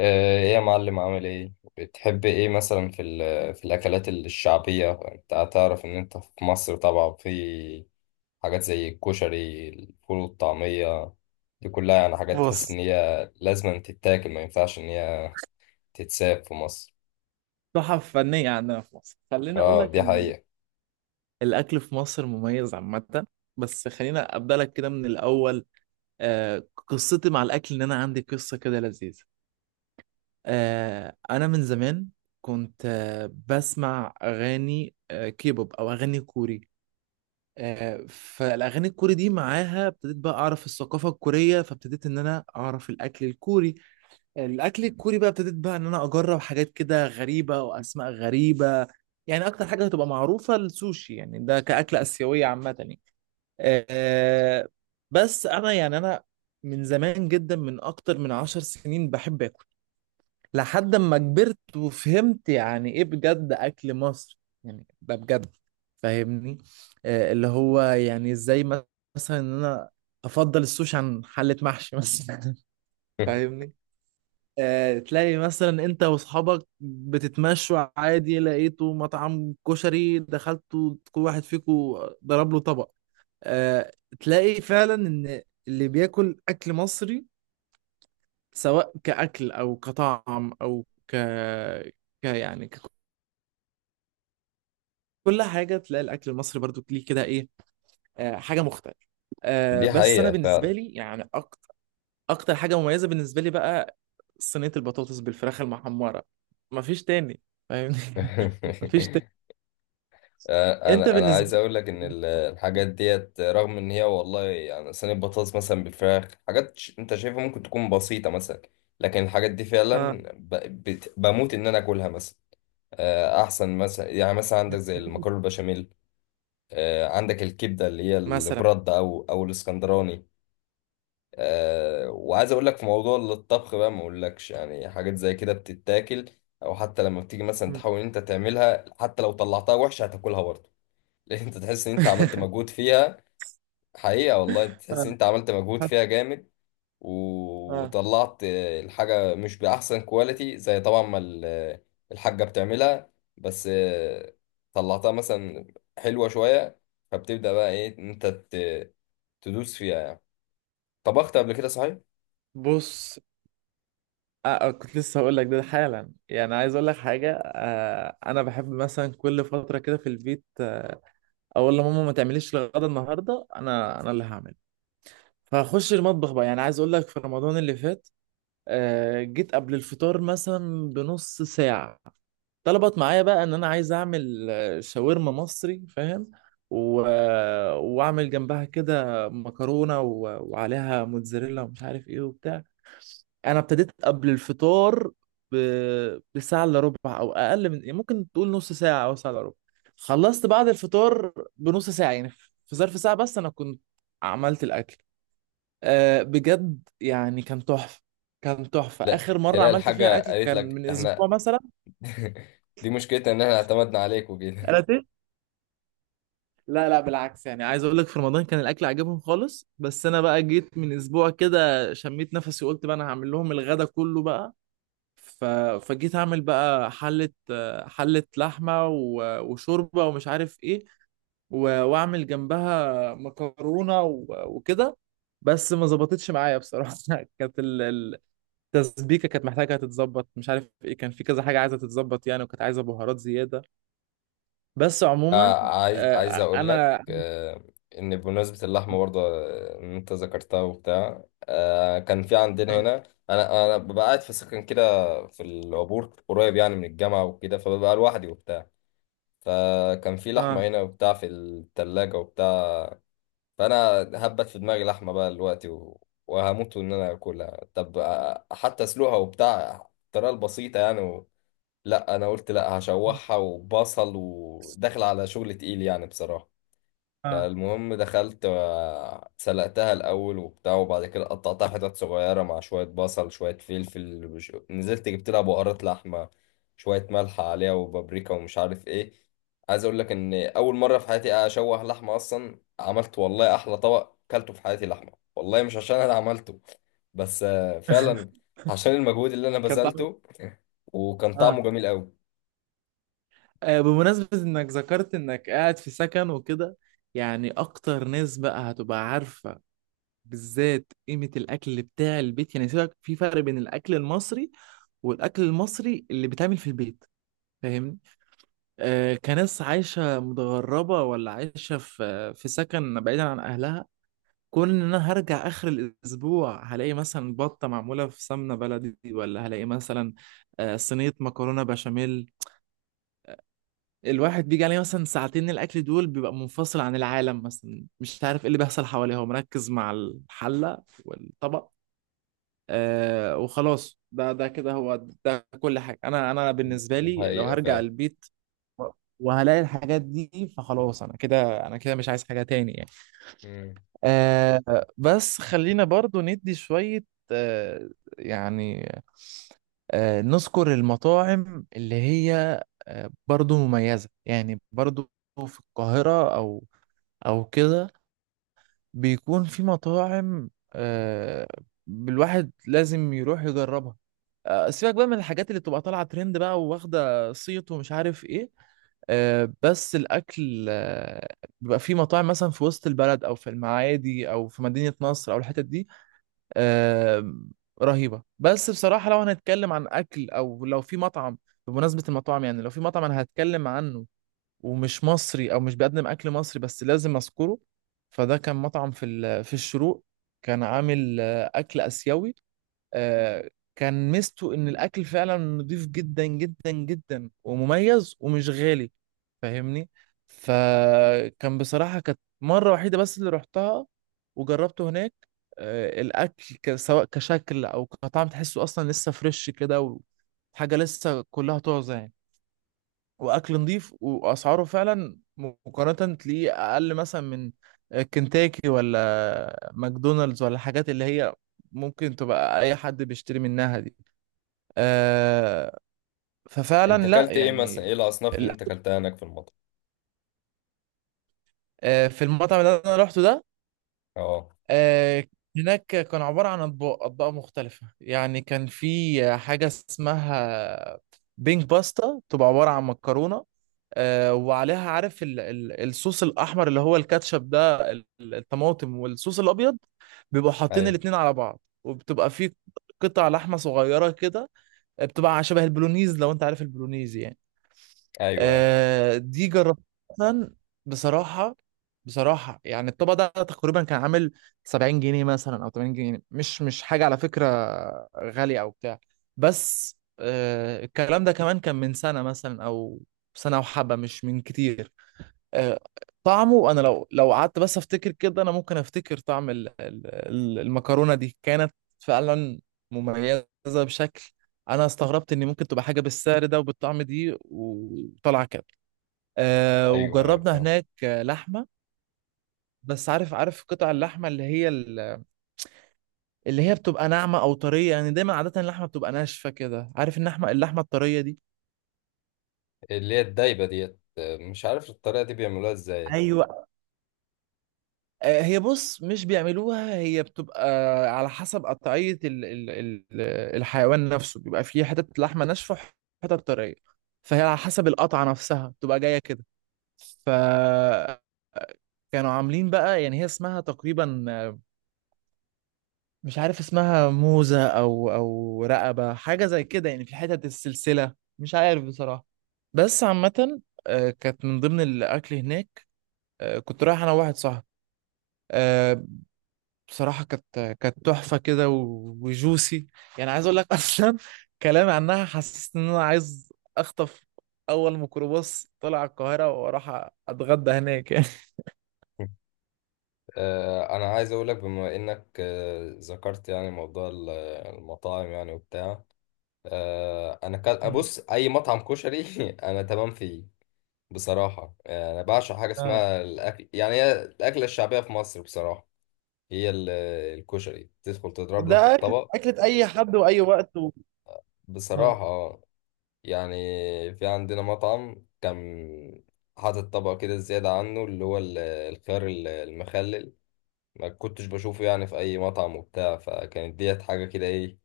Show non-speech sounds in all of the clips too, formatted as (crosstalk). ايه يا معلم، عامل ايه؟ بتحب ايه مثلا في الاكلات الشعبيه؟ انت هتعرف ان انت في مصر طبعا، في حاجات زي الكشري، الفول والطعميه. دي كلها يعني حاجات تحس ان بص، هي لازم أن تتاكل، ما ينفعش ان هي تتساب في مصر. تحف فنية عندنا في مصر. خليني أقول اه لك دي إن حقيقه. الأكل في مصر مميز عامة. بس خلينا أبدأ لك كده من الأول. قصتي مع الأكل إن أنا عندي قصة كده لذيذة. أنا من زمان كنت بسمع أغاني كيبوب أو أغاني كوري. فالأغاني الكوري دي معاها ابتديت بقى أعرف الثقافة الكورية، فابتديت إن أنا أعرف الأكل الكوري. الاكل الكوري بقى ابتديت بقى ان انا اجرب حاجات كده غريبه واسماء غريبه. يعني اكتر حاجه هتبقى معروفه السوشي، يعني ده كاكله اسيويه عامه يعني. أه بس انا يعني انا من زمان جدا، من اكتر من 10 سنين بحب اكل. لحد ما كبرت وفهمت يعني ايه بجد اكل مصر، يعني ده بجد. فاهمني؟ اللي هو يعني ازاي، مثلا ان انا افضل السوشي عن حله محشي مثلا. (laughs) (laughs) فاهمني؟ تلاقي مثلا انت واصحابك بتتمشوا عادي، لقيتوا مطعم كشري دخلتوا كل واحد فيكم ضرب له طبق. آه، تلاقي فعلا ان اللي بياكل اكل مصري سواء كاكل او كطعم او ك يعني ك... كل حاجه، تلاقي الاكل المصري برضو ليه كده ايه، حاجه مختلفه. دي بس انا حقيقه بالنسبه فعلا. لي يعني اكتر حاجه مميزه بالنسبه لي بقى صينيه البطاطس بالفراخ المحمره. مفيش تاني. فاهمني؟ (laughs) مفيش تاني. (laughs) آه، انت انا انا بالنسبه عايز اقول لك ان الحاجات لك. ديت، رغم ان هي والله يعني صينيه بطاطس مثلا بالفراخ، حاجات انت شايفها ممكن تكون بسيطه مثلا، لكن الحاجات دي اه فعلا بموت ان انا اكلها مثلا. احسن مثلا، يعني مثلا عندك زي المكرونه البشاميل، عندك الكبده اللي هي مثلا. البرد او او الاسكندراني. وعايز اقول لك في موضوع الطبخ بقى، ما اقولكش يعني حاجات زي كده بتتاكل، او حتى لما بتيجي مثلا مم. تحاول إن انت تعملها، حتى لو طلعتها وحشه هتاكلها برضه، لان انت تحس ان انت عملت (laughs) مجهود فيها. حقيقة والله تحس ان آه. انت عملت مجهود فيها جامد، آه. وطلعت الحاجة مش بأحسن كواليتي زي طبعا ما الحاجة بتعملها، بس طلعتها مثلا حلوة شوية، فبتبدأ بقى ايه ان انت تدوس فيها يعني. طبخت قبل كده صحيح؟ بص. كنت لسه هقول لك ده حالا، يعني عايز اقول لك حاجه. انا بحب مثلا كل فتره كده في البيت، اقول لماما ما تعمليش الغدا النهارده، انا اللي هعمل. فاخش المطبخ بقى. يعني عايز اقول لك في رمضان اللي فات، جيت قبل الفطار مثلا بنص ساعه. طلبت معايا بقى ان انا عايز اعمل شاورما مصري، فاهم؟ و... آه، واعمل جنبها كده مكرونه وعليها موتزاريلا ومش عارف ايه وبتاع. انا ابتديت قبل الفطار ب... بساعه الا ربع او اقل، من يعني ممكن تقول نص ساعه او ساعه الا ربع. خلصت بعد الفطار بنص ساعه يعني، في ظرف ساعه بس انا كنت عملت الاكل. بجد يعني كان تحفه، كان تحفه. لا اخر مره تلاقي عملت فيها الحاجة اكل قالت كان لك من اسبوع احنا. مثلا. (laughs) دي مشكلتنا ان احنا اعتمدنا عليك وكده. انا لا لا بالعكس، يعني عايز اقول لك في رمضان كان الاكل عجبهم خالص، بس انا بقى جيت من اسبوع كده شميت نفسي وقلت بقى انا هعمل لهم الغدا كله بقى. ف... فجيت اعمل بقى حلة. حلة لحمة وشوربة ومش عارف ايه، واعمل جنبها مكرونة وكده. بس ما ظبطتش معايا بصراحة. (laughs) كانت التسبيكة كانت محتاجة تتظبط، مش عارف ايه، كان في كذا حاجة عايزة تتظبط يعني، وكانت عايزة بهارات زيادة. بس آه عموما عايز آه، اقول لك انا ان بمناسبه اللحمه برضه، ان انت ذكرتها وبتاع، آه كان في عندنا اه هنا. انا ببقى قاعد في سكن كده في العبور، قريب يعني من الجامعه وكده، فببقى لوحدي وبتاع. فكان في لحمه آه. هنا وبتاع في الثلاجه وبتاع، فانا هبت في دماغي لحمه بقى دلوقتي وهموت ان انا اكلها. طب آه حتى اسلقها وبتاع الطريقه البسيطه يعني لا انا قلت لا، هشوحها وبصل، وداخل على شغل تقيل يعني بصراحه. اه فالمهم دخلت، سلقتها الأول وبتاع، وبعد كده قطعتها حتت صغيرة مع شوية بصل شوية فلفل وش- نزلت جبت لها بهارات لحمة، شوية ملح عليها وبابريكا ومش عارف ايه. عايز اقول لك ان اول مرة في حياتي اشوح لحمة اصلا، عملت والله احلى طبق كلته في حياتي لحمة، والله مش عشان انا عملته بس فعلا عشان المجهود اللي انا كان طعمه. بذلته، وكان (laughs) طعمه اه جميل قوي. بمناسبة انك ذكرت انك قاعد في سكن وكده، يعني اكتر ناس بقى هتبقى عارفة بالذات قيمة الاكل بتاع البيت. يعني سيبك، في فرق بين الاكل المصري والاكل المصري اللي بيتعمل في البيت. فاهمني؟ كناس عايشة متغربة ولا عايشة في سكن بعيدا عن اهلها، كون ان انا هرجع اخر الاسبوع هلاقي مثلا بطة معمولة في سمنة بلدي، ولا هلاقي مثلا صينية مكرونة بشاميل. الواحد بيجي عليه مثلا ساعتين الاكل دول بيبقى منفصل عن العالم، مثلا مش عارف ايه اللي بيحصل حواليه، هو مركز مع الحله والطبق. وخلاص ده كده هو، ده كل حاجه. انا بالنسبه لي لو حقيقة هرجع فعلا. البيت وهلاقي الحاجات دي فخلاص، انا كده انا كده مش عايز حاجه تاني يعني. مم. بس خلينا برضو ندي شوية. آه يعني نذكر المطاعم اللي هي برضو مميزة، يعني برضو في القاهرة أو كده بيكون في مطاعم، الواحد لازم يروح يجربها. سيبك بقى من الحاجات اللي بتبقى طالعة ترند بقى وواخدة صيت ومش عارف إيه. بس الأكل بيبقى في مطاعم مثلا في وسط البلد أو في المعادي أو في مدينة نصر أو الحتت دي آه، رهيبة. بس بصراحة لو هنتكلم عن أكل، أو لو في مطعم بمناسبة المطاعم، يعني لو في مطعم أنا هتكلم عنه ومش مصري أو مش بيقدم أكل مصري بس لازم أذكره، فده كان مطعم في في الشروق. كان عامل أكل آسيوي. آه، كان ميزته ان الاكل فعلا نضيف جدا جدا جدا ومميز ومش غالي. فاهمني؟ فكان بصراحة كانت مرة وحيدة بس اللي رحتها وجربته هناك. الاكل سواء كشكل او كطعم تحسه اصلا لسه فريش كده، وحاجة لسه كلها طازة يعني، واكل نظيف واسعاره فعلا مقارنه تلاقيه اقل مثلا من كنتاكي ولا ماكدونالدز ولا الحاجات اللي هي ممكن تبقى اي حد بيشتري منها دي. آه ففعلا انت لا اكلت ايه مثلا؟ يعني. ايه الاصناف اللي ال- انت اكلتها هناك في المطعم؟ في المطعم اللي انا روحته ده اه. آه، هناك كان عبارة عن أطباق أطباق مختلفة. يعني كان في حاجة اسمها بينك باستا، تبقى عبارة عن مكرونة وعليها عارف ال الصوص الأحمر اللي هو الكاتشب ده الطماطم، والصوص الأبيض. بيبقوا حاطين ايوه الاتنين على بعض وبتبقى في قطع لحمة صغيرة كده، بتبقى شبه البولونيز لو أنت عارف البولونيز يعني. ايوه ايوه. دي جربتها بصراحة. بصراحة يعني الطبق ده تقريبا كان عامل 70 جنيه مثلا أو 80 جنيه، مش مش حاجة على فكرة غالية أو بتاع. بس الكلام ده كمان كان من سنة مثلا أو سنة وحبة مش من كتير. آه، طعمه أنا، لو قعدت بس أفتكر كده، أنا ممكن أفتكر طعم المكرونة دي كانت فعلا مميزة بشكل. أنا استغربت إن ممكن تبقى حاجة بالسعر ده وبالطعم دي وطلع كده. ايوه ايوه وجربنا فاهم. هناك لحمه. بس عارف قطع اللحمه اللي هي اللي هي بتبقى ناعمه او طريه يعني، دايما عاده اللحمه بتبقى ناشفه كده. عارف اللحمه الطريه دي؟ اللي هي الدايبه ديت، مش عارف الطريقه دي بيعملوها ازاي. ايوه. هي بص مش بيعملوها، هي بتبقى على حسب قطعية ال ال ال الحيوان نفسه بيبقى فيه حتت لحمة ناشفة وحتت طرية، فهي على حسب القطعة نفسها بتبقى جاية كده. ف كانوا عاملين بقى. يعني هي اسمها تقريبا مش عارف اسمها موزة او رقبة حاجة زي كده، يعني في حتت السلسلة مش عارف بصراحة. بس عامة كانت من ضمن الاكل هناك. كنت رايح انا وواحد صاحبي. آه، بصراحة كانت تحفة كده وجوسي. يعني عايز اقول لك، (laughs) اصلا كلامي عنها حسست ان انا عايز اخطف اول ميكروباص طلع القاهرة واروح اتغدى هناك يعني. انا عايز اقول لك بما انك ذكرت يعني موضوع المطاعم يعني وبتاع، انا كان مم. ابص اي مطعم كشري (laughs) انا تمام فيه. بصراحه انا بعشق حاجه آه. اسمها الاكل، يعني هي الاكله الشعبيه في مصر بصراحه. هي الكشري تدخل تضرب لك ده أكل. الطبق أكلة أي حد وأي وقت آه. بصراحه يعني. في عندنا مطعم كان حاطط طبق كده زيادة عنه اللي هو الخيار المخلل، ما كنتش بشوفه يعني في أي مطعم وبتاع، فكانت ديت حاجة كده إيه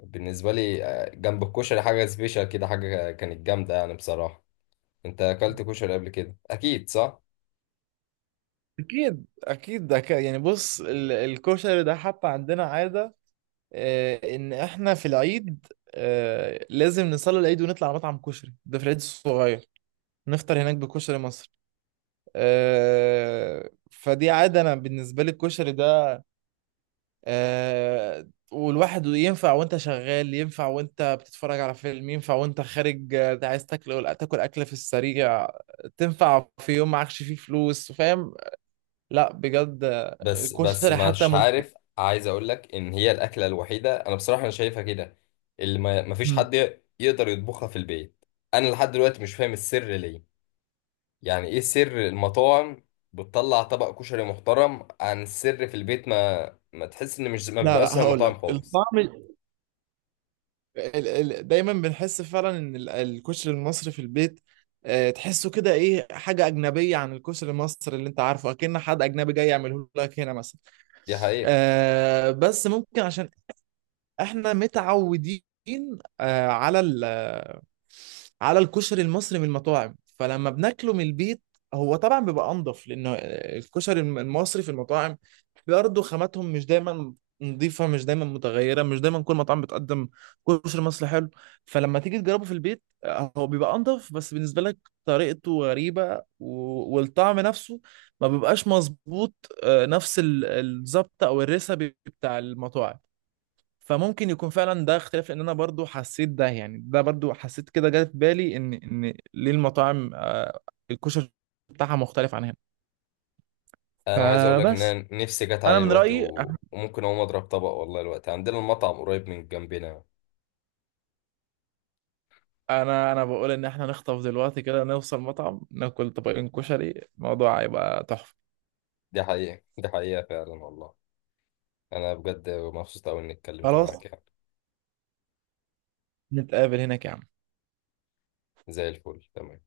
بالنسبة لي. جنب الكشري حاجة سبيشال كده، حاجة كانت جامدة يعني بصراحة. أنت أكلت كشري قبل كده أكيد صح؟ اكيد ده يعني بص الكشري ده حتى عندنا عاده ان احنا في العيد لازم نصلي العيد ونطلع على مطعم كشري، ده في العيد الصغير نفطر هناك بكشري مصر. فدي عاده انا بالنسبه لي الكشري ده والواحد ينفع وانت شغال، ينفع وانت بتتفرج على فيلم، ينفع وانت خارج عايز تاكل، تاكل اكله في السريع. تنفع في يوم معكش فيه فلوس، فاهم؟ لا بجد بس الكشري حتى. مش عارف، عايز أقول لك إن هي الأكلة الوحيدة أنا بصراحة أنا شايفها كده، اللي ما فيش مم. حد يقدر يطبخها في البيت. أنا لحد دلوقتي مش فاهم السر ليه. يعني ايه سر المطاعم بتطلع طبق كشري محترم؟ عن السر في البيت ما تحس ان مش ما لا بيبقاش لا زي هقول المطاعم لك خالص. الطعم دايما بنحس فعلا ان الكشري المصري في البيت تحسه كده ايه حاجه اجنبيه عن الكشري المصري اللي انت عارفه، اكن حد اجنبي جاي يعمله لك هنا مثلا. دي حقيقة. بس ممكن عشان احنا متعودين على ال آه، على الكشري المصري من المطاعم، فلما بناكله من البيت هو طبعا بيبقى انضف لانه الكشري المصري في المطاعم برضه خاماتهم مش دايما نظيفة، مش دايما متغيرة، مش دايما كل مطعم بتقدم كشري مصري حلو. فلما تيجي تجربه في البيت هو بيبقى انضف، بس بالنسبة لك طريقته غريبة والطعم نفسه ما بيبقاش مظبوط نفس الظبط او الريسبي بتاع المطاعم. فممكن يكون فعلا ده اختلاف، لان انا برضو حسيت ده يعني، ده برضو حسيت كده جه في بالي ان ليه المطاعم الكشري بتاعها مختلف عن هنا. انا عايز اقول لك ان فبس انا نفسي جت انا علي من الوقت رايي، وممكن اقوم اضرب طبق والله الوقت، عندنا المطعم قريب من جنبنا. انا بقول ان احنا نخطف دلوقتي كده نوصل مطعم ناكل طبقين كشري، الموضوع هيبقى تحفه. دي حقيقة، دي حقيقة فعلا والله. انا بجد مبسوط قوي اني اتكلمت خلاص، معاك يعني. نتقابل هناك يا عم. زي الفل، تمام.